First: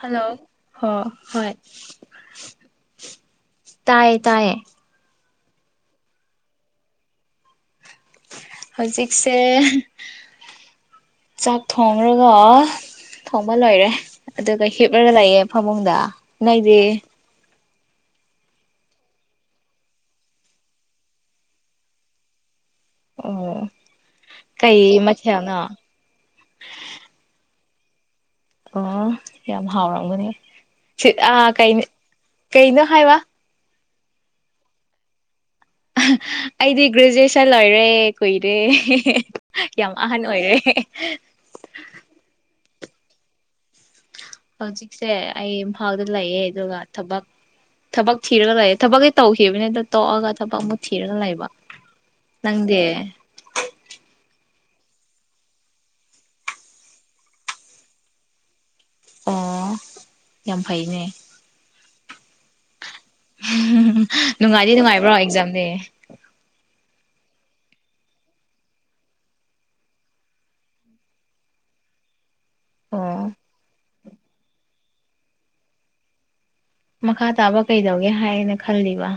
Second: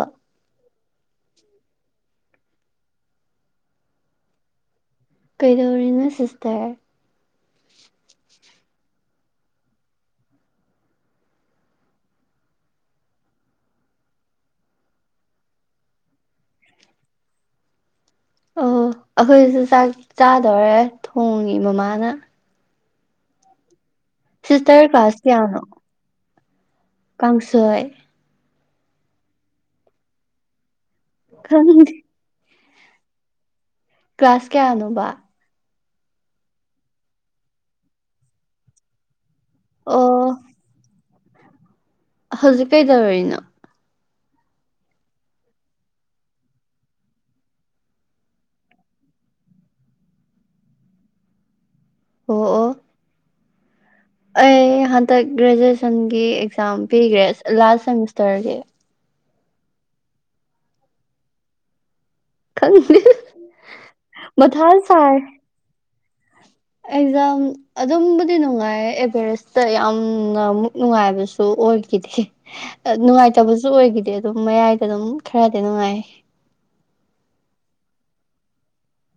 hello ꯍꯣ ꯍꯣꯏ ꯇꯥꯏꯌꯦ ꯇꯥꯏꯌꯦ ꯀꯩꯗꯧꯔꯤꯅꯣ ꯁꯤꯁꯇꯔ ꯍꯧꯖꯤꯛꯁꯦ ꯆꯥꯛ ꯊꯣꯡꯔꯒ ꯊꯣꯡꯕ ꯂꯣꯏꯔꯦ ꯑꯗꯨꯒ ꯍꯤꯞꯂꯒ ꯂꯩꯌꯦ ꯐꯃꯨꯡꯗ ꯅꯪꯗꯤ ꯑꯣ ꯑꯩꯈꯣꯏꯁꯨ ꯆꯥꯛ ꯆꯥꯗꯧꯔꯦ ꯊꯣꯡꯉꯤ ꯃꯃꯥꯅ ꯑꯣ ꯀꯩ ꯁꯤꯁꯇꯔ ꯀ꯭ꯂꯥꯁ ꯃꯊꯦꯜꯅꯣ ꯀꯌꯥꯅꯣ ꯀꯥꯡꯁꯣꯏ ꯑꯣ ꯌꯥꯝ ꯍꯥꯎꯔꯝꯒꯅꯦ ꯁꯤ ꯑ ꯀꯩ ꯈꯪꯗꯦ ꯀꯩꯅꯣ ꯍꯥꯏꯕ ꯀ꯭ꯂꯥꯁ ꯀꯌꯥꯅꯣꯕ ꯑꯩꯗꯤ ꯒ꯭ꯔꯦꯖꯨꯑꯦꯁꯟ ꯂꯣꯏꯔꯦ ꯀꯨꯏꯔꯦ ꯌꯥꯝ ꯑꯍꯟ ꯑꯣ ꯑꯣꯏꯔꯦ ꯍꯧꯖꯤꯛ ꯀꯩꯗꯧꯔꯤꯅꯣ ꯍꯧꯖꯤꯛꯁꯦ ꯑꯩ ꯏꯝꯐꯥꯜꯗ ꯂꯩꯌꯦ ꯑꯗꯨꯒ ꯊꯕꯛ ꯊꯕꯛ ꯊꯤꯔꯒ ꯂꯩꯌꯦ ꯊꯕꯛꯀꯤ ꯇꯧꯈꯤꯕꯅꯤꯗ ꯇꯣꯛꯑꯒ ꯊꯕꯛ ꯑꯃꯨꯛ ꯊꯤꯔꯒ ꯂꯩꯕ ꯑꯣ ꯑꯣ ꯅꯪꯗꯦ ꯑꯩ ꯍꯟꯗꯛ ꯒ꯭ꯔꯦꯖꯨꯑꯦꯁꯟꯒꯤ ꯑꯦꯛꯖꯥꯝ ꯄꯤꯒ꯭ꯔꯦ ꯂꯥꯁ ꯁꯦꯃꯤꯁꯇꯔꯒꯤ ꯑꯣ ꯌꯥꯝ ꯐꯩꯅꯦ ꯈꯪ [unintelligible] [unintelligible] ꯅꯨꯡꯉꯥꯏꯗꯤ ꯅꯨꯡꯉꯥꯏꯕ꯭ꯔꯣ ꯑꯦꯛꯖꯥꯝꯅꯦ ꯑꯦꯛꯖꯥꯝ ꯑꯗꯨꯝꯕꯨꯗꯤ ꯅꯨꯡꯉꯥꯏ ꯑꯦꯚꯔꯦꯁꯇ ꯌꯥꯝꯅ ꯃꯨꯛ ꯅꯨꯡꯉꯥꯏꯕꯁꯨ ꯑꯣꯏ ꯈꯤꯗꯦ ꯑꯥ ꯑꯣ ꯅꯨꯡꯉꯥꯏꯇꯕꯁꯨ ꯑꯣꯏꯈꯤꯗꯦ ꯑꯗꯨꯝ ꯃꯌꯥꯏꯗ ꯑꯗꯨꯝ ꯈꯔꯗꯤ ꯅꯨꯡꯉꯥꯏ ꯃꯈꯥ ꯇꯥꯕ ꯀꯩꯗꯧꯒꯦ ꯍꯥꯏꯅ ꯈꯜꯂꯤꯕ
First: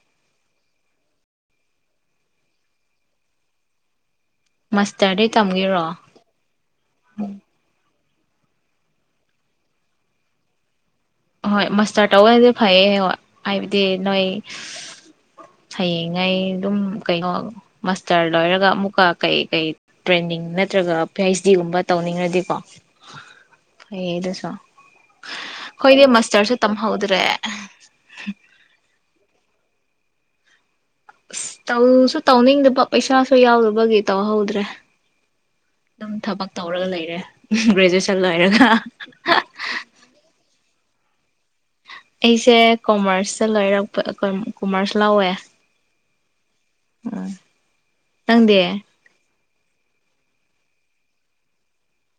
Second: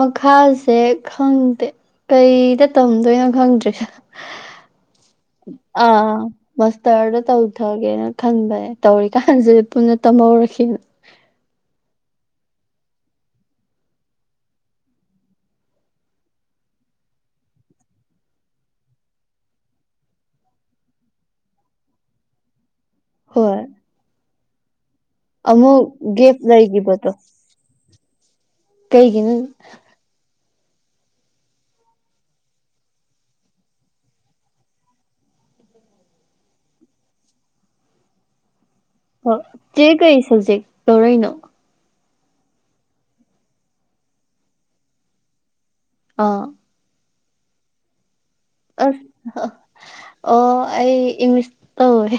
ꯃꯈꯥꯁꯦ ꯈꯪꯗꯦ ꯀꯩꯗ ꯇꯝꯗꯣꯏꯅꯣ ꯈꯪꯗ꯭ꯔꯔꯤ ꯃꯥꯁꯇꯔꯗꯤ ꯇꯝꯒꯦꯔꯣ ꯑꯥ ꯃꯥꯁꯇꯔꯗ ꯇꯧꯊꯒꯦꯅ ꯈꯟꯕꯅꯦ ꯇꯧꯔꯤꯀꯥꯟꯁꯤꯗꯤ ꯄꯨꯟꯅ ꯇꯝꯍꯧꯔꯛꯈꯤꯅ ꯍꯣꯏ ꯃꯁꯇꯔ ꯇꯧꯕꯟꯗꯤ ꯐꯩꯌꯦ ꯍꯣꯏ ꯍꯥꯏꯕꯗꯤ ꯅꯣꯏ ꯍꯌꯦꯡꯉꯩ ꯑꯗꯨꯝ ꯀꯩꯅꯣ ꯃꯁꯇꯔ ꯂꯣꯏꯔꯒ ꯑꯃꯨꯛꯀ ꯀꯩ ꯀꯩ ꯇ꯭ꯔꯦꯟꯅꯤꯡ ꯅꯠꯇ꯭ꯔꯒ ꯄꯤ ꯍꯩꯆ ꯗꯤꯒꯨꯝꯕ ꯇꯧꯅꯤꯡꯉꯗꯤꯀꯣ ꯍꯣꯏ ꯐꯩ ꯑꯗꯨꯁꯣ ꯑꯃꯨꯛ ꯒꯦꯞ ꯂꯩꯒꯤꯕꯇꯣ ꯀꯩꯒꯤꯅꯨꯟ ꯑꯁ ꯇꯧꯁꯨ ꯇꯧꯅꯤꯡꯗꯕ ꯄꯩꯁꯥꯁꯨ ꯌꯥꯎꯗꯕꯒꯤ ꯇꯧꯍꯧꯗ꯭ꯔꯦ ꯑꯗꯨꯝ ꯊꯕꯛ ꯇꯧꯔꯒ ꯂꯩꯔꯦ ꯒ꯭ꯔꯦꯖꯨꯑꯦꯁꯟ ꯂꯣꯏꯔꯒ ꯍꯣꯏ ꯆꯦ ꯀꯩ ꯁꯕꯖꯦꯛ ꯇꯧꯔꯩꯅꯣ ꯑꯩꯁꯦ ꯀꯣꯃꯔꯁꯇ ꯂꯣꯏꯔꯛꯄ ꯀꯣꯃꯔꯁ ꯂꯧꯋꯦ ꯑꯥ ꯑꯣ ꯅꯪꯗꯦ ꯑꯣ ꯑꯩ ꯏꯪꯂꯤꯁ ꯇꯧꯑꯦ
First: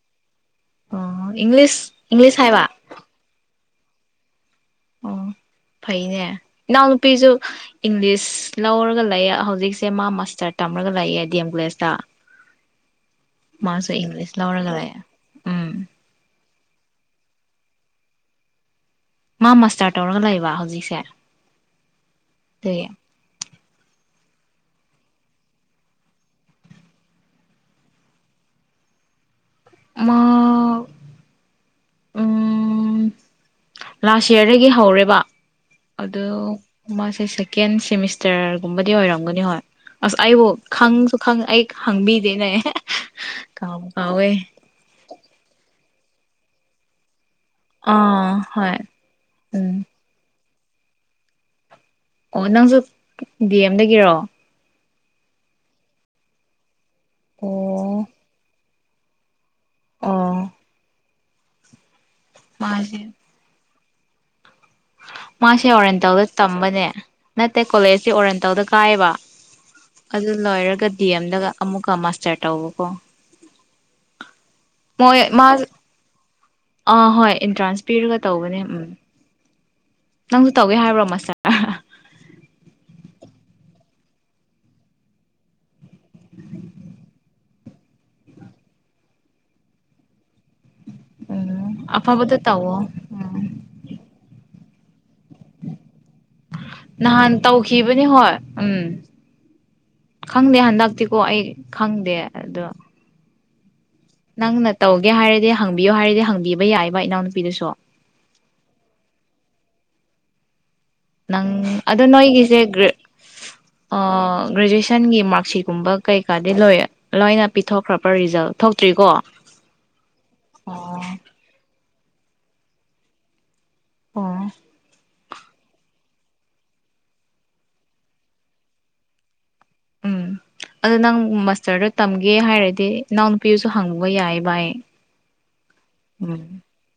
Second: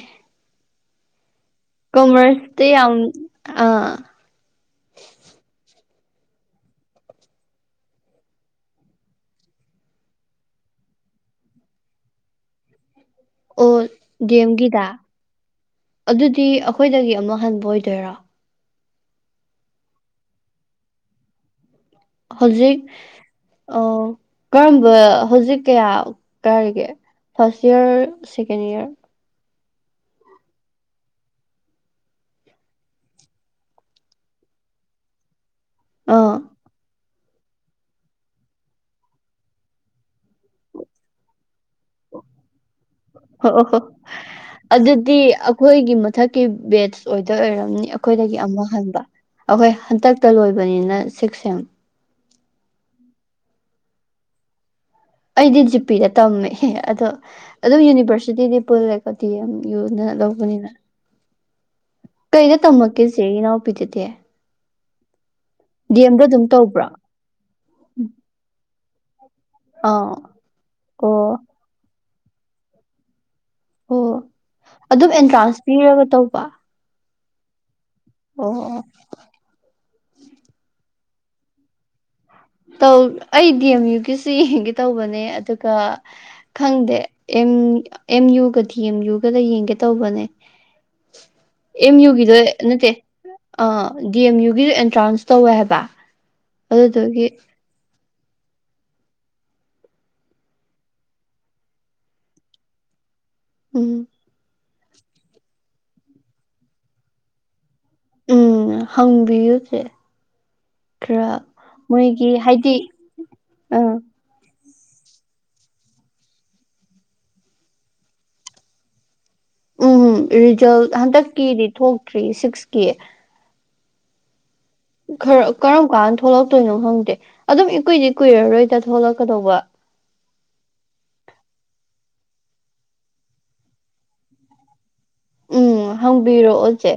ꯑꯣ ꯏꯪꯂꯤꯁ ꯏꯪꯂꯤꯁ ꯀꯃꯔꯁ ꯍꯥꯏꯕ ꯇꯤ ꯌꯥꯝ ꯑꯥ ꯑꯣ ꯐꯩꯅꯦ ꯏꯅꯥꯎ ꯅꯨꯄꯤꯁꯨ ꯏꯪꯂꯤꯁ ꯂꯧꯔꯒ ꯂꯩꯑ ꯍꯧꯖꯤꯛꯁꯦ ꯃꯥ ꯃꯥꯁꯇꯔ ꯇꯝꯔꯒ ꯂꯩꯌꯦ ꯗꯤ ꯑꯦꯝ ꯀꯣꯂꯦꯖꯇ ꯑꯣ ꯃꯥꯁꯨ ꯗꯤ ꯏꯪꯂꯤꯁ ꯂꯧꯔꯒ ꯑꯦꯝꯒꯤꯗ ꯂꯩꯌꯦ ꯎꯝ ꯑꯗꯨꯗꯤ ꯑꯩꯈꯣꯏꯗꯒꯤ ꯑꯃꯨꯛ ꯍꯟꯕ ꯑꯣꯏꯗꯣꯏꯔꯣ ꯃꯥ ꯃꯁꯇꯔ ꯇꯧꯔꯒ ꯂꯩꯕ ꯍꯧꯖꯤꯛꯁꯦ ꯍꯧꯖꯤꯛ ꯑꯗꯨꯒꯤ ꯑ ꯀꯔꯝꯕ ꯍꯧꯖꯤꯛ ꯀꯌꯥ ꯀꯥꯔꯤꯒꯦ ꯐꯥꯔꯁ ꯏꯔ ꯁꯦꯀꯦꯟ ꯏꯔ ꯃꯥ ꯎꯝ ꯂꯥꯁ ꯌꯤꯌꯥꯔꯗꯒꯤ ꯍꯧꯔꯦꯕ ꯑꯗꯨ ꯑꯥ ꯃꯥꯁꯦ ꯁꯦꯛ ꯀꯦꯟ ꯁꯦꯃꯤꯁꯇꯔꯒꯨꯝꯕꯗꯤ ꯑꯣꯏꯔꯝꯒꯅꯤ ꯍꯣꯏ ꯑꯁ ꯑꯩꯕꯨ ꯈꯪꯁꯨ ꯈꯪ ꯑꯩ ꯈꯪꯕꯤꯗꯦꯅꯦ ꯍꯣ ꯑꯣ ꯍꯣ ꯀꯥꯎꯕꯨ ꯀꯥꯎꯋꯦ ꯑꯗꯨꯗꯤ ꯑꯩꯈꯣꯏꯒꯤ ꯃꯊꯛꯀꯤ ꯕꯦꯠꯁ ꯑꯣꯏꯗ ꯑꯣꯏꯔꯝ ꯃꯤꯑꯩꯈꯣꯏꯗꯒꯤ ꯑꯥ ꯑꯃꯨꯛ ꯍꯣꯏ ꯍꯟꯕ ꯑꯩꯈꯣꯏ ꯎꯝ ꯍꯟꯇꯛꯇ ꯂꯣꯏꯕꯅꯤꯅ ꯁꯤꯛꯁ ꯁꯦꯝ ꯑꯣ ꯅꯪꯁꯨ ꯗꯤ ꯑꯦꯝꯗꯒꯤꯔꯣ ꯑꯩꯗꯤ ꯖꯤꯄꯤꯗ ꯇꯝꯃꯦ ꯑꯗꯣ ꯑꯣ ꯑꯗꯨꯝ ꯌꯨꯅꯤꯚꯔꯁꯤꯇꯤꯗꯤ ꯄꯨꯜꯂꯦ ꯗꯤꯌꯦꯝ ꯌꯨꯅꯥ ꯑꯣ ꯂꯧꯕꯅꯤꯅ ꯀꯩꯗ ꯃꯥꯁꯦ ꯇꯝꯃꯛꯀꯦꯁꯦ ꯏꯅꯥꯎꯄꯤꯗꯨꯗꯤ ꯃꯥꯁꯦ ꯗꯤ ꯑꯣꯔꯦꯟꯇꯦꯜꯗ ꯑꯦꯝꯗ ꯑꯗꯨꯝ ꯇꯝꯕꯅꯦ ꯇꯧꯕ꯭ꯔꯣ ꯅꯠꯇꯦ ꯀꯣꯂꯦꯖꯇꯤ ꯑꯣꯔꯦꯟꯇꯜꯗ ꯀꯥꯏꯌꯦꯕ ꯑꯥ ꯑꯗꯨ ꯂꯣꯏꯔꯒ ꯗꯤ ꯑꯣ ꯑꯦꯝꯗꯒ ꯑꯃꯨꯛꯀ ꯃꯥꯁꯇꯔ ꯇꯧꯕꯀꯣ ꯑꯣ ꯑꯗꯨꯝ ꯃꯣꯏ ꯃꯥ ꯑꯦꯟꯇ꯭ꯔꯥꯟꯁ ꯄꯤꯔꯒ ꯇꯧꯕ ꯑꯥ ꯍꯣꯏ ꯑꯦꯟꯇ꯭ꯔꯥꯟꯁ ꯄꯤꯔꯒ ꯑꯣ ꯇꯧꯕꯅꯦ ꯑꯣ ꯎꯝ ꯅꯪꯁꯨ ꯇꯧꯒꯦ ꯍꯥꯏꯕ꯭ꯔꯣ ꯃꯁꯇ꯭ꯔ ꯑꯩ ꯗꯤ ꯑꯦꯝ ꯌꯨꯒꯤꯁꯦ ꯌꯦꯡꯒꯦ ꯇꯧꯕꯅꯦ ꯑꯗꯨꯒ ꯈꯪꯗꯦ ꯑꯦꯝ ꯑꯦꯝ ꯌꯨꯒ ꯗꯤ ꯑꯦꯝ ꯌꯨꯒꯗ ꯌꯦꯡꯒꯦ ꯇꯧꯕꯅꯦ ꯎꯝ ꯑꯦꯝ ꯑꯐꯕꯗ ꯌꯨꯒꯤꯗꯣ ꯇꯧꯋꯣ ꯅꯠꯇꯦ ꯎꯝ ꯑꯥ ꯗꯤ ꯑꯦꯝ ꯌꯨꯒꯤꯗꯣ ꯑꯦꯟꯇ꯭ꯔꯥꯟꯁ ꯇꯧꯋꯦ ꯍꯥꯏꯕ ꯑꯗꯨꯗꯨꯒꯤ ꯅꯍꯥꯟ ꯇꯧꯈꯤꯕꯅꯤ ꯍꯣꯏ ꯎꯝ ꯈꯪꯗꯦ ꯍꯟꯗꯛꯇꯤꯀꯣ ꯑꯩ ꯈꯪꯗꯦ ꯑꯗꯣ ꯎꯝ ꯅꯪꯅ ꯇꯧꯒꯦ ꯍꯥꯏꯔꯗꯤ ꯍꯪꯕꯤꯌꯨ ꯍꯥꯏꯔꯗꯤ ꯍꯪꯕꯤꯕ ꯌꯥꯏꯕ ꯏꯅꯥꯎꯅꯨꯄꯤꯗꯨꯁꯨ ꯎꯝ ꯍꯪꯕꯤꯌꯨ ꯆꯦ ꯈꯔ ꯅꯪ ꯑꯗꯣ ꯃꯣꯏꯒꯤ ꯅꯣꯏꯒꯤꯁꯦ ꯍꯥꯏꯗꯤ ꯒ꯭ꯔꯦ ꯑꯥ ꯒ꯭ꯔꯦꯖꯨꯋꯦꯁꯟꯒꯤ ꯃꯥꯛ ꯁꯤꯒꯨꯝꯕ ꯀꯩꯀꯥꯗꯤ ꯂꯣꯏꯔꯦ ꯂꯣꯏꯅ ꯄꯤꯊꯣꯛꯈ꯭ꯔꯕ꯭ꯔꯥ ꯔꯤꯖꯜ ꯊꯣꯛꯇ꯭ꯔꯤꯀꯣ ꯎꯝ ꯔꯤꯖꯜ ꯍꯟꯗꯛꯀꯤꯗꯤ ꯊꯣꯛꯇ꯭ꯔꯤ ꯁꯤꯛꯁꯀꯤ ꯑꯣ ꯈꯔ ꯀꯔꯝ ꯀꯥꯟꯗ ꯊꯣꯛꯂꯛꯇꯣꯏꯅꯣ ꯈꯪꯗꯦ ꯑꯗꯨꯝ ꯏꯀꯨꯏꯗꯤ ꯀꯨꯏꯔꯔꯣꯏꯗ ꯊꯣꯛꯂꯛꯀꯗꯧꯕ ꯎꯝ [inaudible] ꯑꯗꯣ ꯅꯪ ꯃꯁꯇ꯭ꯔꯗꯣ ꯇꯝꯒꯦ ꯍꯥꯏꯔꯗꯤ ꯏꯅꯥꯎ ꯅꯨꯄꯤꯗꯨꯁꯨ ꯍꯪꯕ ꯌꯥꯏꯕ ꯑꯩ ꯎꯝ ꯎꯝ ꯍꯪꯕꯤꯔꯛꯑꯣ ꯆꯦ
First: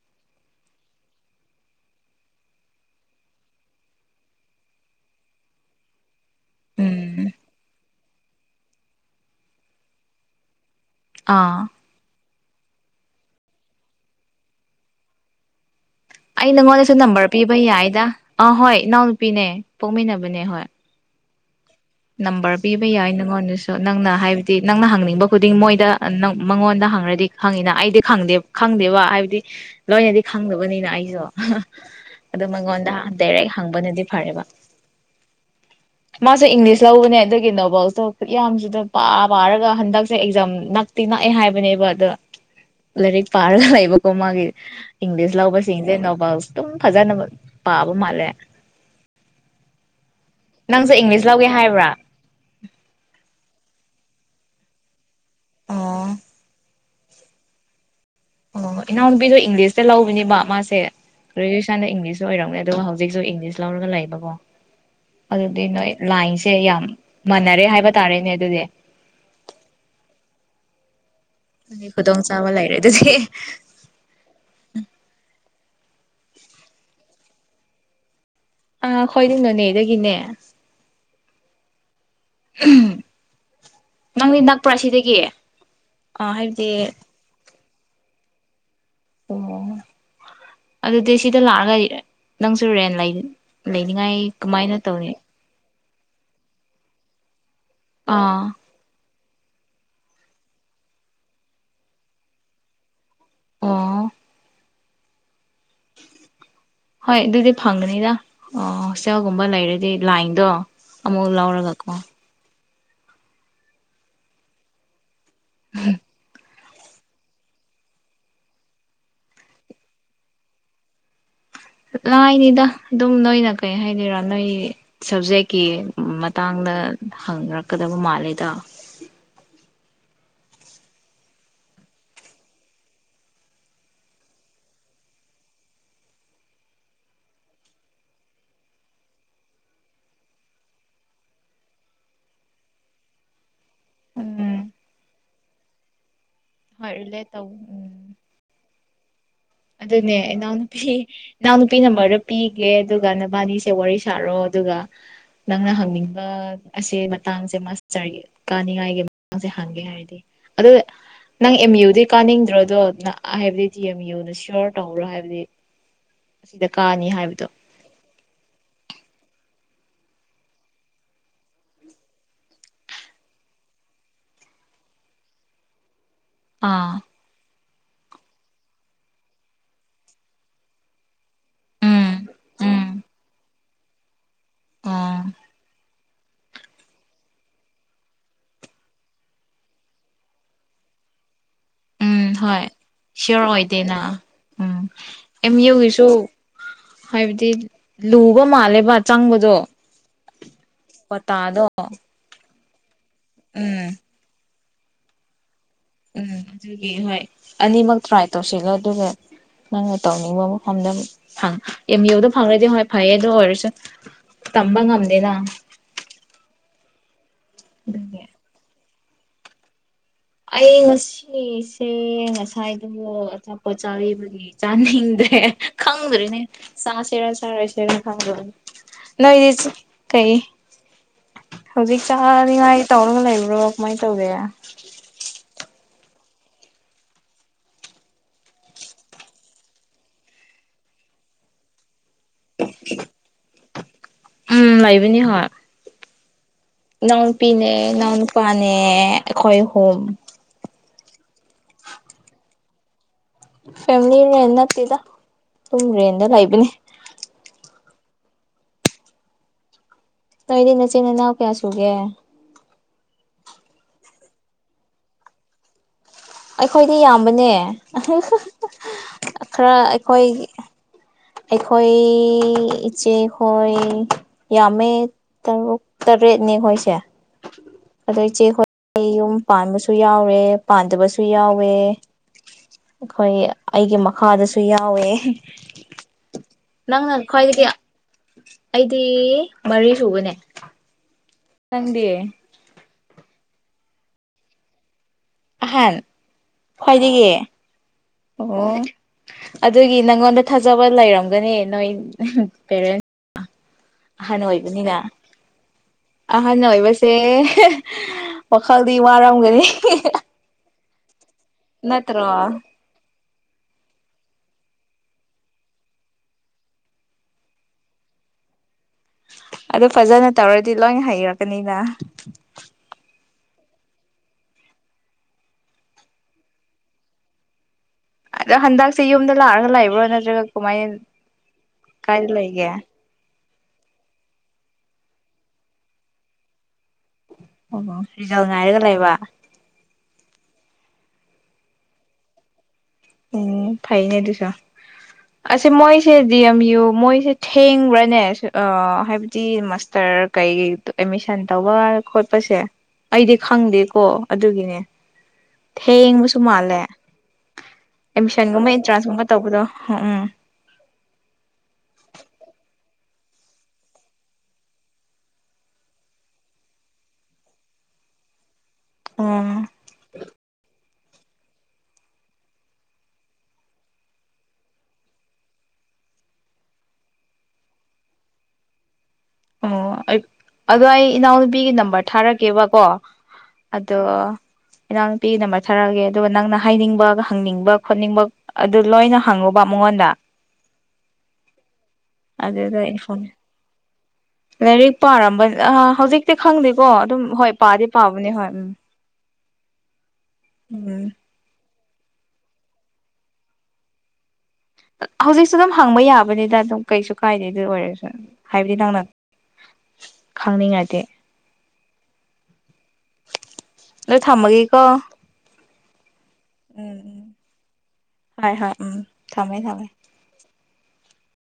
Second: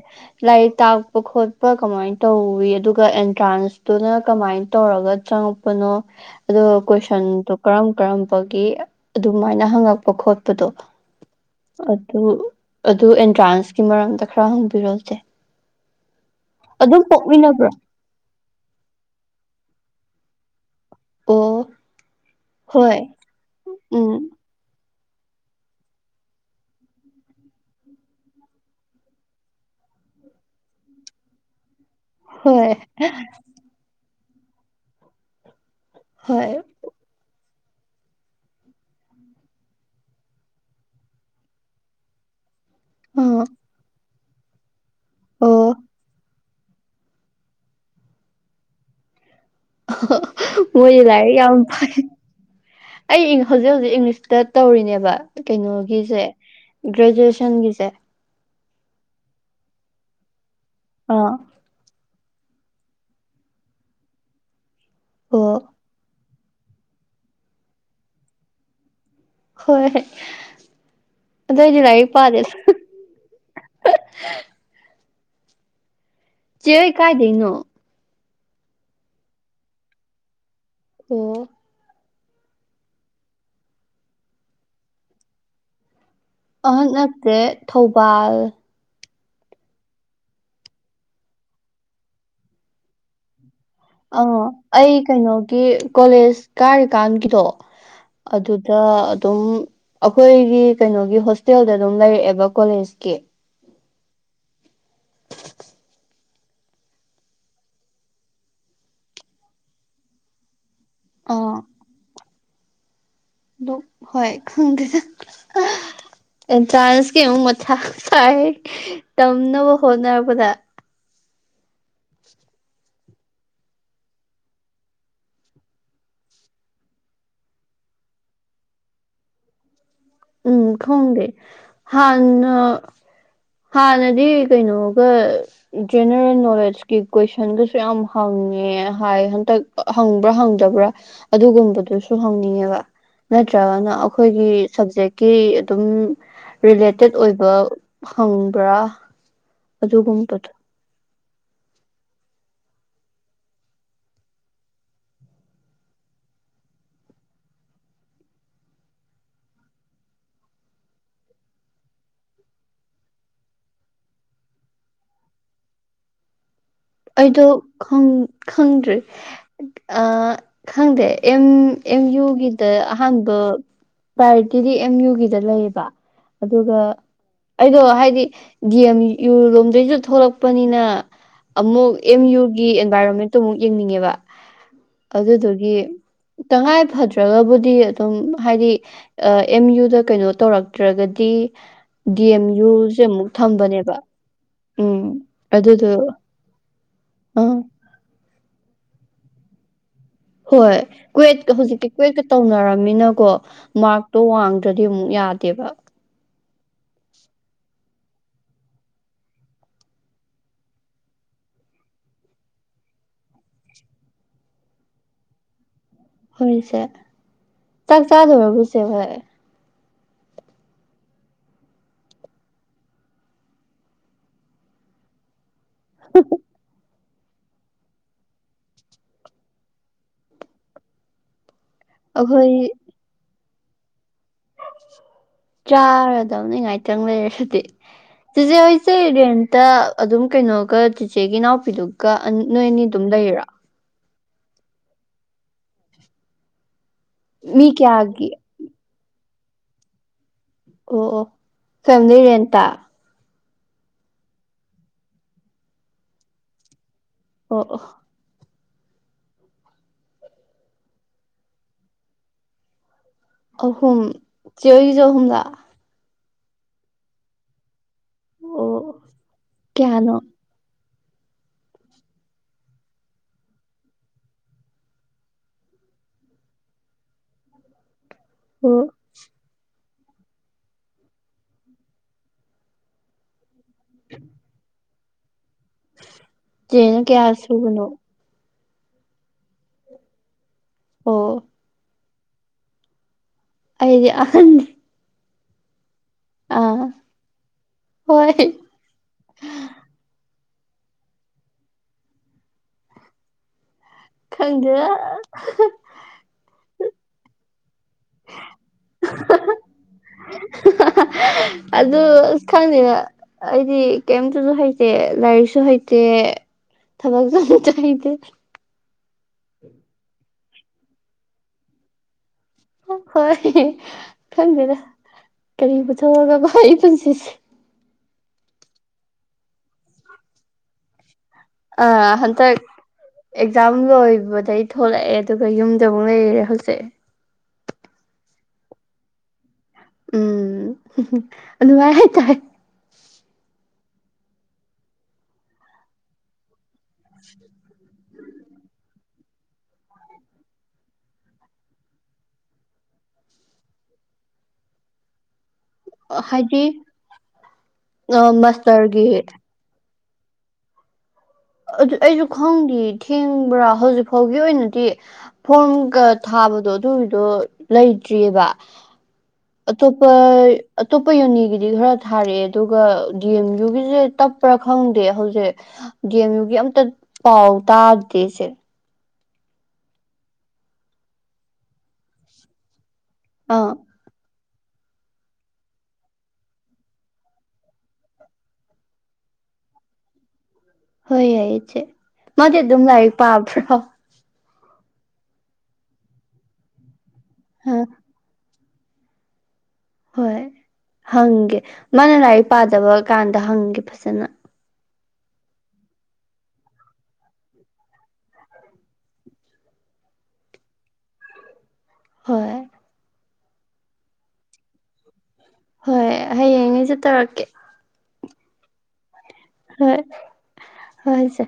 ꯂꯥꯏꯔꯤꯛ ꯇꯥꯛꯄ ꯈꯣꯠꯄ ꯀꯃꯥꯏ ꯇꯧꯋꯤ ꯑꯗꯨꯒ ꯑꯦꯟꯇ꯭ꯔꯥꯟꯁꯇꯨꯅ ꯀꯃꯥꯏꯅ ꯇꯧꯔꯒ ꯆꯉꯛ ꯄꯅꯣ ꯑꯗꯨꯒ ꯎꯝ ꯀꯣꯏꯁꯟꯗꯣ ꯀꯔꯝ ꯀꯔꯝꯕꯒꯤ ꯑꯗꯨꯃꯥꯏꯅ ꯍꯪꯉꯛꯄ ꯈꯣꯠꯄꯗꯣ ꯑꯥ ꯑꯗꯨ ꯑꯗꯨ ꯑꯦꯟꯇ꯭ꯔꯥꯟꯁꯀꯤ ꯃꯔꯝꯗ ꯈꯔ ꯍꯪꯕꯤꯔꯛꯑꯣ ꯆꯦ ꯑꯩ ꯅꯪꯉꯣꯟꯗꯁꯨ ꯑꯗꯨꯝ ꯅꯝꯕꯔ ꯄꯤꯕ ꯄꯣꯛꯃꯤꯟꯅꯕ꯭ꯔꯣ ꯌꯥꯏꯗ ꯑꯥ ꯍꯣꯏ ꯏꯅꯥꯎꯅꯨꯄꯤꯅꯦ ꯄꯣꯛꯃꯤꯟꯅꯕꯅꯦ ꯍꯣꯏ ꯑꯣ ꯅꯝꯕꯔ ꯄꯤꯕ ꯍꯣꯏ ꯌꯥꯏ ꯅꯪꯉꯣꯟꯗꯁꯨ ꯎꯝ ꯅꯪꯅ ꯍꯥꯏ ꯗꯤ ꯅꯪꯅ ꯍꯪꯅꯤꯡꯕ ꯈꯨꯗꯤꯡ ꯃꯣꯏꯗ ꯃꯥ ꯃꯉꯣꯟꯗ ꯍꯪꯔꯗꯤ ꯈꯪꯉꯤꯅ ꯑꯩꯗꯤ ꯈꯪꯗꯦ ꯈꯪꯗꯦꯕ ꯍꯥꯏꯕꯗꯤ ꯂꯣꯏꯅꯗꯤ ꯈꯪꯗꯕꯅꯤꯅ ꯑꯩꯖꯨ ꯑꯗꯣ ꯍꯣꯏ ꯃꯉꯣꯟꯗ ꯗꯥꯏꯔꯦꯛ ꯍꯪꯕꯅꯗꯤ ꯐꯔꯦꯕ ꯃꯥꯁꯦ ꯍꯣꯏ ꯏꯪꯂꯤꯁ ꯂꯧꯕꯅꯦ ꯑꯗꯨꯒꯤ ꯅꯣꯕꯜꯁꯇꯣ ꯈꯨꯠ ꯌꯥꯝꯁꯤꯗ ꯄꯥ ꯄꯥꯔꯒ ꯍꯟꯗꯛꯁꯦ ꯑꯦꯛꯖꯥꯝ ꯅꯛꯇꯤ ꯅꯛꯑꯦ ꯍꯥꯏꯕꯅꯦꯕ ꯑꯗꯣ [inaudible] ꯂꯥꯏꯔꯤꯛ ꯄꯥꯔꯒ ꯂꯩꯕꯀꯣ ꯃꯥꯒꯤ ꯏꯪꯂꯤꯁ ꯑꯣ ꯂꯧꯕꯁꯤꯡꯁꯦ ꯅꯣꯕꯥꯜꯁ ꯑꯗꯨꯝ ꯐꯖꯅꯕ ꯄꯥꯕ ꯃꯥꯜꯂꯦ ꯅꯪꯁꯨ ꯃꯣꯏꯗꯤ ꯏꯪꯂꯤꯁ ꯂꯥꯏꯔꯤꯛ ꯂꯧꯒꯦ ꯌꯥꯝ ꯍꯥꯏꯕ꯭ꯔꯥ ꯄꯥꯏ ꯑꯩ ꯍꯧꯖꯤꯛ ꯍꯧꯖꯤꯛ ꯏꯪꯂꯤꯁꯇ ꯇꯧꯔꯤꯅꯦꯕ ꯑꯣ ꯀꯩꯅꯣꯒꯤꯖꯦ ꯒ꯭ꯔꯦꯖꯨꯑꯦꯁꯟꯒꯤꯁꯦ ꯑꯣ ꯏꯅꯥꯎꯅꯨꯄꯤꯗꯣ ꯏꯪꯂꯤꯁꯇ ꯂꯧꯕꯅꯦꯕ ꯃꯥꯁꯦ ꯑꯥ ꯒ꯭ꯔꯦꯖꯨꯑꯦꯁꯟꯗ ꯏꯪꯂꯤꯁꯨ ꯑꯣꯏꯔꯝꯅꯤ ꯑꯗꯨꯒ ꯍꯧꯖꯤꯛꯁꯨ ꯏꯪꯂꯤꯁ ꯂꯧꯔꯒ ꯂꯩꯕꯀꯣ ꯑꯣ ꯑꯗꯨꯗꯤ ꯅꯣꯏ ꯂꯥꯏꯟꯁꯦ ꯌꯥꯝ ꯃꯥꯟꯅꯔꯦ ꯍꯥꯏꯕ ꯇꯥꯔꯦꯅꯦ ꯑꯗꯨꯗꯤ ꯍꯣꯏ ꯑꯗꯣ ꯑꯩꯗꯤ ꯂꯥꯏꯔꯤꯛ ꯄꯥꯗꯦꯗ ꯗꯨꯗꯤ ꯆꯦ ꯍꯣꯏ ꯀꯥꯏꯗꯩꯅꯣ ꯑꯥ ꯑꯈꯣꯏꯗꯤ ꯅꯣꯅꯦꯗꯒꯤꯅꯦ ꯑꯣ ꯎꯝ ꯅꯪꯗꯤ ꯅꯛꯄ꯭ꯔꯥ ꯑꯁꯤꯗꯒꯤ ꯑꯍꯟ ꯅꯠꯇꯦ ꯊꯧꯕꯥꯜ ꯑꯣ ꯑꯗꯨꯗꯤ ꯁꯤꯗ ꯂꯥꯛꯔꯒ ꯅꯪꯁꯨ ꯔꯦꯟ ꯂꯩ ꯂꯩꯅꯤꯡꯉꯥꯏ ꯑꯥ ꯀꯃꯥꯏꯅ ꯑꯩ ꯇꯧꯅꯤ ꯀꯩꯅꯣꯒꯤ ꯀꯣꯂꯦꯖ ꯀꯥꯔꯤꯀꯥꯟꯒꯤꯗꯣ ꯑꯥ ꯑꯗꯨ ꯇꯥ ꯑꯗꯨꯝ ꯑꯈꯣꯏꯒꯤ ꯀꯩꯅꯣꯒꯤ ꯍꯣꯁꯇꯦꯜꯗ ꯑꯗꯨꯝ ꯂꯩꯔꯛꯑꯦꯕ ꯀꯣꯂꯦꯖꯀꯤ ꯑꯣ [inaudible] ꯍꯣꯏ ꯑꯗꯨꯗꯤ ꯐꯪꯒꯅꯤꯗ ꯑꯣ ꯁꯦꯜꯒꯨꯝꯕ ꯂꯩꯔꯗꯤ ꯂꯥꯏꯟꯗꯣ ꯑꯃꯨꯛ ꯑꯥ ꯂꯧꯔꯒꯥꯀꯣ ꯗꯨ ꯍꯣꯏ ꯈꯪꯗ‌ꯦꯗ ꯎꯝ ꯑꯦꯟꯇ꯭ꯔꯥꯟꯁ ꯀꯤ ꯑꯃꯨꯛ ꯃꯊꯥ ꯁꯥꯏ ꯇꯝꯅꯕ ꯍꯣꯠꯅꯔꯛꯄꯗ ꯂꯥꯏꯅꯤꯗ ꯑꯗꯨꯝ ꯅꯣꯏꯅ ꯀꯩ ꯍꯥꯏꯗꫭꯔꯥ ꯅꯣꯏ ꯁꯕꯖꯦꯛꯀꯤ ꯃꯇꯥꯡꯗ ꯍꯪꯔꯛꯀꯥꯗꯕ ꯃꯥꯜꯂꯦꯗ ꯎꯝ ꯈꯪꯗ‌ꯦ ꯍꯥꯟꯅ ꯍꯥꯟꯅꯗꯤ ꯀꯩꯅꯣꯒ ꯖꯦꯅꯦꯔꯦꯜ ꯅꯣꯂꯦꯖꯀꯤ ꯀꯣꯏꯁꯟꯒꯁꯨ ꯌꯥꯝ ꯍꯪꯉꯦ ꯍꯥꯏ ꯍꯟꯇꯛ ꯍꯪꯕ꯭ꯔꯥ ꯍꯪꯗꯕ꯭ꯔꯥ ꯑꯗꯨꯒꯨꯝꯕꯗꯨꯁꯨ ꯍꯪꯅꯤꯡꯉꯦꯕ ꯅꯠꯇ꯭ꯔꯥꯒꯅ ꯑꯈꯣꯏꯒꯤ ꯎꯝ ꯁꯕꯖꯦꯛ ꯀꯤ ꯑꯗꯨꯝ ꯍꯣꯏ ꯔꯤꯂꯦꯇꯦꯠ ꯔꯤꯂꯦꯠ ꯇꯧ ꯑꯣꯏꯕ ꯎꯝ ꯍꯪꯕ꯭ꯔꯥ ꯑꯗꯨꯅꯦ ꯑꯗꯨꯒꯨꯝꯕꯗꯣ ꯏꯅꯥꯎ ꯏꯅꯥꯎ ꯅꯨꯄꯤ ꯅꯝꯕꯔꯗꯣ ꯄꯤꯒꯦ ꯑꯗꯨꯒ ꯅꯕꯥꯅꯤꯁꯦ ꯋꯥꯔꯤ ꯁꯥꯔꯣ ꯑꯗꯨꯒ ꯅꯪꯅ ꯍꯪꯅꯤꯡꯕ ꯑꯁꯤ ꯃꯇꯥꯡꯁꯦ ꯃꯥꯁꯇꯔꯒꯤ ꯀꯥꯅꯤꯡꯉꯥꯏꯒꯤ ꯃꯇꯥꯡꯁꯦ ꯍꯪꯒꯦ ꯍꯥꯏꯔꯗꯤ ꯑꯗꯨ ꯅꯪ ꯑꯦꯝ ꯌꯨꯗꯤ ꯀꯥꯅꯤꯡꯗ꯭ꯔꯣꯗꯣ ꯍꯥꯏꯕꯗꯤ ꯗꯤ ꯑꯦꯝ ꯌꯨꯅ ꯁꯤ [unintelligible] ꯇꯧꯕ꯭ꯔꯥ ꯍꯥꯏꯕꯗꯤ ꯁꯤꯗ ꯀꯥꯅꯤ ꯑꯩꯗꯣ ꯍꯥꯏꯕꯗꯣ ꯈꯪ ꯈꯪꯗ꯭ꯔꯦ ꯑꯥ ꯈꯪꯗꯦ ꯑꯦꯝ ꯑꯦꯝ ꯌꯨꯒꯤꯗ ꯑꯍꯥꯟꯕ ꯄ꯭ꯔꯥꯏꯌꯣꯔꯤꯇꯤꯗꯤ ꯑꯦꯝ ꯌꯨꯒꯤꯗ ꯂꯩꯑꯕ ꯑꯗꯨꯒ ꯑꯥ ꯑꯩꯗꯣ ꯍꯥꯏꯗꯤ ꯗ‌ꯦꯝ ꯏꯌꯨ ꯂꯣꯝꯗꯩꯖꯨ ꯊꯣꯛꯂꯛꯄꯅꯤꯅ ꯑꯃꯨꯛ ꯎꯝ ꯑꯦꯝ ꯌꯨꯒꯤ ꯎꯝ ꯑꯦꯟꯚꯥꯏꯔꯣꯟꯃꯦꯟꯇꯣ ꯑꯃꯨꯛ ꯌꯦꯡꯅꯤꯡꯉꯦꯕ ꯑꯣ ꯑꯗꯨꯗꯨꯒꯤ ꯇꯉꯥꯏ ꯐꯗ꯭ꯔꯥꯒꯕꯨꯗꯤ ꯑꯗꯨꯝ ꯍꯥꯏꯗꯤ ꯑꯥ ꯑꯦꯝ ꯌꯨꯗ ꯀꯩꯅꯣ ꯇꯧꯔꯛꯇ꯭ꯔꯥꯒꯗꯤ ꯎꯝ ꯗꯦꯝ ꯍꯣꯏ ꯌꯨꯖꯦ ꯑꯃꯨꯛ ꯁꯤꯌꯣꯔ ꯊꯝꯕꯅꯦꯕ ꯑꯣꯏꯗꯦꯅ ꯎꯝ ꯑꯦꯝ ꯑꯗꯨꯗꯣ ꯌꯨꯒꯤꯁꯨ ꯍꯥꯏꯕꯗꯤ ꯑꯥ ꯂꯨꯕ ꯃꯥꯜꯂꯦꯕ ꯆꯪꯕꯗꯣ ꯍꯣꯏ ꯀ꯭ꯋꯦꯠꯀꯥ ꯀ꯭ꯋꯥꯇꯥꯗꯣ ꯍꯨꯖꯤꯛꯇꯤ ꯀ꯭ꯋꯦꯠꯀꯥ ꯇꯧꯅꯔꯝꯃꯤꯅꯀꯣ ꯎꯝ ꯃꯥꯔꯛꯇꯣ ꯋꯥꯡ ꯇ꯭ꯔꯥꯗꯤ ꯑꯃꯨꯛ ꯌꯥꯗꯦꯕ ꯎꯝ ꯑꯗꯨꯒꯤ ꯍꯣꯏ ꯑꯅꯤꯃꯛ ꯇ꯭ꯔꯥꯏ ꯇꯧꯁꯤꯜꯂꯣ ꯑꯗꯨꯒ ꯅꯪꯅ ꯇꯧꯅꯤꯡꯕ ꯃꯐꯝꯗ ꯐꯪ ꯑꯦꯝ ꯌꯨꯗ ꯐꯪꯔꯗꯤ ꯍꯣꯏ ꯐꯩꯌꯦ ꯑꯗꯨ ꯑꯣꯏꯔꯁꯨ ꯇꯝꯕ ꯉꯝꯗꯦꯅ ꯍꯣꯏ ꯏꯁꯦ ꯆꯥꯛ ꯑꯗꯨꯒꯤ ꯆꯥꯗꯣꯔꯕꯣ ꯏꯆꯦꯍꯣꯏ ꯑꯩ ꯉꯁꯤꯁꯦ ꯉꯁꯥꯏꯗꯨꯕꯨ ꯑꯆꯥꯄꯣꯠ ꯆꯥꯔꯤꯕꯒꯤ ꯆꯥꯅꯤꯡꯗ꯭ꯔꯦ ꯈꯪꯗꯔꯤꯅꯦ ꯆꯁꯤꯔꯥ ꯆꯥꯔꯣꯏꯁꯦꯔꯥ [unintelligible] ꯂꯩꯔꯤꯁꯤ ꯀꯩ ꯍꯧꯖꯤꯛ ꯑꯩꯈꯣꯏ ꯆꯥꯅꯤꯉꯥꯏ ꯇꯧꯔꯒ ꯂꯩꯕ꯭ꯔꯣ ꯀꯃꯥꯏ ꯇꯧꯒ‌ꯦ [unintelligible] ꯆꯥꯔꯗꯧꯅꯤ ꯉꯥꯏꯇꯪ ꯂꯩꯔꯁꯨꯗꯤ ꯆꯦꯆꯦ ꯍꯣꯏꯁꯦ ꯔꯦꯟꯇ ꯑꯗꯨꯝ ꯀꯩꯅꯣꯒ ꯆꯦꯆꯦꯒꯤ ꯏꯅꯥꯎꯄꯤꯗꯨ ꯒ ꯑꯥ ꯅꯣꯏ ꯑꯅꯤ ꯑꯗꯨꯝ ꯂꯩꯔꫭ ꯎꯝ ꯂꯩꯕꯅꯤ ꯍꯣꯏ ꯏꯅꯥꯎꯅꯨꯄꯤꯅꯦ ꯃꯤ ꯀꯌꯥꯒꯤ ꯏꯅꯥꯎꯅꯨꯄꯥꯅꯦ ꯑꯩꯈꯣꯏ ꯑꯍꯨꯝ ꯑꯣ ꯑꯣ ꯐꯦꯃꯤꯂꯤ ꯔꯦꯟꯇ ꯐꯦꯃꯤꯂꯤ ꯔꯦꯟ ꯅꯠꯇꯦꯗ ꯁꯨꯝ ꯔꯦꯟꯗ ꯂꯩꯕꯅꯤ ꯑꯣ ꯑꯣ ꯅꯣꯏꯗꯤ ꯅꯆꯤꯟ ꯅꯅꯥꯎ ꯀꯌꯥ ꯁꯨꯒꯦ ꯑꯍꯨꯝ ꯆꯦ ꯍ‌ꯣꯏꯒꯤꯁꯨ ꯑꯍꯨꯝꯂꯥ ꯑꯩꯈꯣꯏꯗꯤ ꯌꯥꯝꯕꯅꯦ ꯑꯣ ꯈꯔ ꯀꯌꯥꯅꯣ ꯑꯩꯈꯣꯏ ꯑꯩꯈꯣꯏ ꯏꯆꯦꯈꯣꯏ ꯌꯥꯝꯃꯦ ꯇꯔꯨꯛ ꯇꯔꯦꯠꯅꯦ ꯈꯣꯏꯁꯦ ꯑꯗꯨ ꯑꯣ ꯏꯆꯦꯈꯣꯏ ꯌꯨꯝ ꯄꯥꯟꯕꯁꯨ ꯌꯥꯎꯔꯦ ꯄꯥꯟꯗꯕꯁꯨ ꯌꯥꯎꯋꯦ ꯑꯩꯈꯣꯏ ꯑꯩꯒꯤ ꯃꯈꯥꯗꯁꯨ ꯌꯥꯎꯋꯦ ꯆꯦꯅ ꯅꯪꯅ ꯀꯌꯥ ꯈ꯭ꯋꯥꯏꯗꯒꯤ ꯁꯨꯕꯅꯣ ꯑꯩꯗꯤ ꯃꯔꯤ ꯁꯨꯕꯅꯦ ꯑꯣ ꯅꯪꯗꯤ ꯑꯩꯗꯤ ꯑꯍꯟ ꯑꯍꯥꯟ ꯈ꯭ꯋꯥꯏꯗꯒꯤ ꯍꯣꯏ ꯑꯣ ꯑꯗꯨꯒꯤ ꯅꯪꯉꯣꯟꯗ ꯊꯥꯖꯕ ꯂꯩꯔꯝꯒꯅꯤ ꯅꯣꯏ ꯄꯦꯔꯦꯟ [unintelligible] ꯑꯍꯟ ꯈꯪꯗꯦꯗ ꯑꯣꯏꯕꯅꯤꯅ ꯑꯍꯟ ꯑꯣꯏꯕꯁꯦ ꯋꯥꯈꯜꯗꯤ ꯋꯥꯔꯝꯒꯅꯤ ꯑꯗꯨ ꯅꯠꯇ꯭ꯔꯣ ꯑꯁ ꯈꯪꯗꯦꯗ ꯑꯩꯗꯤ ꯀꯩꯝꯇꯁꯨ ꯍꯩꯇꯦ ꯂꯥꯏꯔꯤꯛꯁꯨ ꯍꯩꯇꯦ ꯊꯕꯛꯁꯨ ꯑꯝꯇ ꯍꯩꯇ‌ꯦ ꯑꯗ‌ꯣ ꯐꯖꯅ ꯇꯧꯔꯗꯤ ꯂꯣꯏꯟ ꯍꯩꯔꯛꯀꯅꯤꯗ ꯍꯣꯏ ꯈꯪꯗꯦꯗ ꯀꯔꯤꯕꯨ ꯄꯨꯊꯣꯛꯑꯒꯚꯥ ꯑꯩ ꯄꯨꯟꯁꯤꯁꯦ ꯑꯗꯣ ꯍꯟꯗꯛꯁꯦ ꯌꯨꯝꯗ ꯂꯥꯛꯑꯒ ꯂꯩꯕ꯭ꯔ‌ꯣ ꯅꯠꯇ꯭ꯔꯒ ꯀꯃꯥꯏꯟ ꯑꯥ ꯍꯟꯇꯛ ꯑꯦꯛꯖꯥꯝ ꯂꯣꯏꯕꯗꯩ ꯊꯣꯛꯂꯑꯦ ꯑꯗꯨꯒ ꯌꯨꯝꯗꯃꯨꯛ ꯂꯩꯔꯦ ꯍꯧꯖꯤꯛ ꯑꯣ ꯔꯤꯖꯜ ꯉꯥꯏꯔꯒ ꯂꯩꯕ ꯎꯝ ꯑꯗꯨꯃꯥꯏ ꯍꯥꯏꯇꯥꯏ ꯎꯝ ꯐꯩꯅꯦ ꯑꯗꯨꯁꯨ ꯑꯁ‌ꯦ ꯃꯣꯏꯁꯦ ꯗꯤ ꯑꯦꯝ ꯌꯨ ꯃꯣꯏꯁꯦ ꯊꯦꯡꯕ꯭ꯔꯅꯦ ꯁꯨ ꯑ ꯍꯥꯏꯕꯗꯤ ꯃꯥꯁꯇꯔ ꯀꯩꯩꯒꯩ ꯑꯦꯃꯤꯁꯟ ꯇꯧꯕ ꯈꯣꯠꯄꯁꯦ ꯑꯩꯗꯤ ꯈꯪꯗꯦꯀꯣ ꯑꯗꯨꯒꯤꯅꯦ ꯊꯦꯡꯕꯁꯨ ꯍꯥꯏꯗꯤ ꯃꯥꯜꯂꯦ ꯑꯦꯗꯃꯤꯁꯟꯒꯨꯝꯕ ꯃꯥꯁꯇꯔꯒꯤ ꯑꯦꯟꯇ꯭ꯔꯥꯟꯁꯀꯨꯝꯕ ꯇꯧꯕꯗꯣ ꯎꯝ ꯎꯝ ꯑꯗꯨ ꯑꯩꯁꯨ ꯈꯪꯗꯦ ꯊꯦꯡꯕ꯭ꯔꯥ ꯍꯧꯖꯤꯛ ꯐꯥꯎꯒꯤ ꯑꯣꯏꯅꯗꯤ ꯐꯣꯔ꯭ꯝꯒ ꯊꯥꯕꯗꯣ ꯑꯗꯨꯒꯤꯗꯣ ꯂꯩꯇ꯭ꯔꯤꯕꯥ ꯎꯝ ꯑꯇꯣꯞꯄꯥ ꯑꯇꯣꯞꯄ ꯌꯨꯅꯤꯒꯤꯗꯤ ꯈꯔ ꯊꯥꯔꯛꯑꯦ ꯑꯗꯨꯒ ꯗꯤ ꯑꯦꯝ ꯌꯨꯒꯤꯁꯦ ꯇꯞꯄ꯭ꯔꯥ ꯈꯪꯗꯦ ꯍꯧꯖꯤꯛ ꯒꯦꯝ ꯌꯨꯒꯤ ꯑꯝꯇ ꯄꯥꯎ ꯇꯥꯗꯦꯁꯦ ꯑꯣ ꯑꯩ ꯑꯗꯣ ꯑꯩ ꯏꯅꯥꯎꯅꯨꯄꯤꯒꯤ ꯅꯝꯕꯔ ꯊꯥꯔꯛꯀꯦꯕꯀꯣ ꯑꯥ ꯑꯗꯣ ꯏꯅꯥꯎ ꯅꯨꯄꯤꯒꯤ ꯅꯝꯕꯔ ꯊꯥꯔꯛꯑꯒꯦ ꯑꯗꯨꯒ ꯅꯪꯅ ꯍꯥꯏꯅꯤꯡꯕ ꯍꯪꯅꯤꯡꯕ ꯈꯣꯠꯅꯤꯡꯕ ꯑꯗꯨ ꯂꯣꯏꯅ ꯍꯪꯉꯨꯕ ꯃꯉꯣꯟꯗ ꯍꯣꯏ ꯌꯥꯏ ꯏꯆꯦ ꯃꯥꯗꯤ ꯑꯗꯨꯝ ꯑꯗꯨꯗ ꯂꯥꯏꯔꯤꯛ ꯏꯟꯐꯣꯔꯝ ꯄꯥꯕ꯭ꯔꯣ ꯂꯥꯏꯔꯤꯛ ꯄꯥꯔꯝꯕ ꯑ ꯍꯧꯖꯤꯛꯇꯤ ꯈꯪꯗꯦꯀꯣ ꯑꯗꯨꯝ ꯍꯣꯏ ꯍ ꯄꯥꯗꯤ ꯄꯥꯕꯅꯦ ꯍꯣꯏ ꯎꯝ ꯍꯣꯏ ꯎꯝ ꯍꯪꯒꯦ ꯃꯥꯅ ꯂꯥꯏꯔꯤꯛ ꯄꯥꯗꯕ ꯀꯥꯟꯗ ꯍꯪꯒꯦ ꯐꯖꯅ ꯍꯧꯖꯤꯛꯁꯨ ꯑꯗꯨꯝ ꯍꯪꯕ ꯌꯥꯕꯅꯤꯗ ꯑꯗꯨꯝ ꯀꯩꯁꯨ ꯀꯥꯏꯗꯦ ꯑꯗꯨ ꯑꯣꯏꯔꯁꯨ ꯍꯥꯏꯕꯗꯤ ꯅꯪꯅ ꯈꯪꯅꯤꯡꯉꯥꯗꯤ ꯍꯣꯏ ꯅꯣꯏ ꯊꯝꯃꯒꯦꯀꯣ ꯍꯣꯏ ꯎꯝ ꯍꯌꯦꯡꯒꯩꯖꯨ ꯎꯝ ꯇꯧꯔꯛꯀꯦ ꯍꯣꯏ ꯍꯣꯏ ꯎꯝ ꯊꯝꯃꯦ ꯊꯝꯃꯦ ꯍꯣꯏ ꯍꯣꯏ ꯏꯆꯦ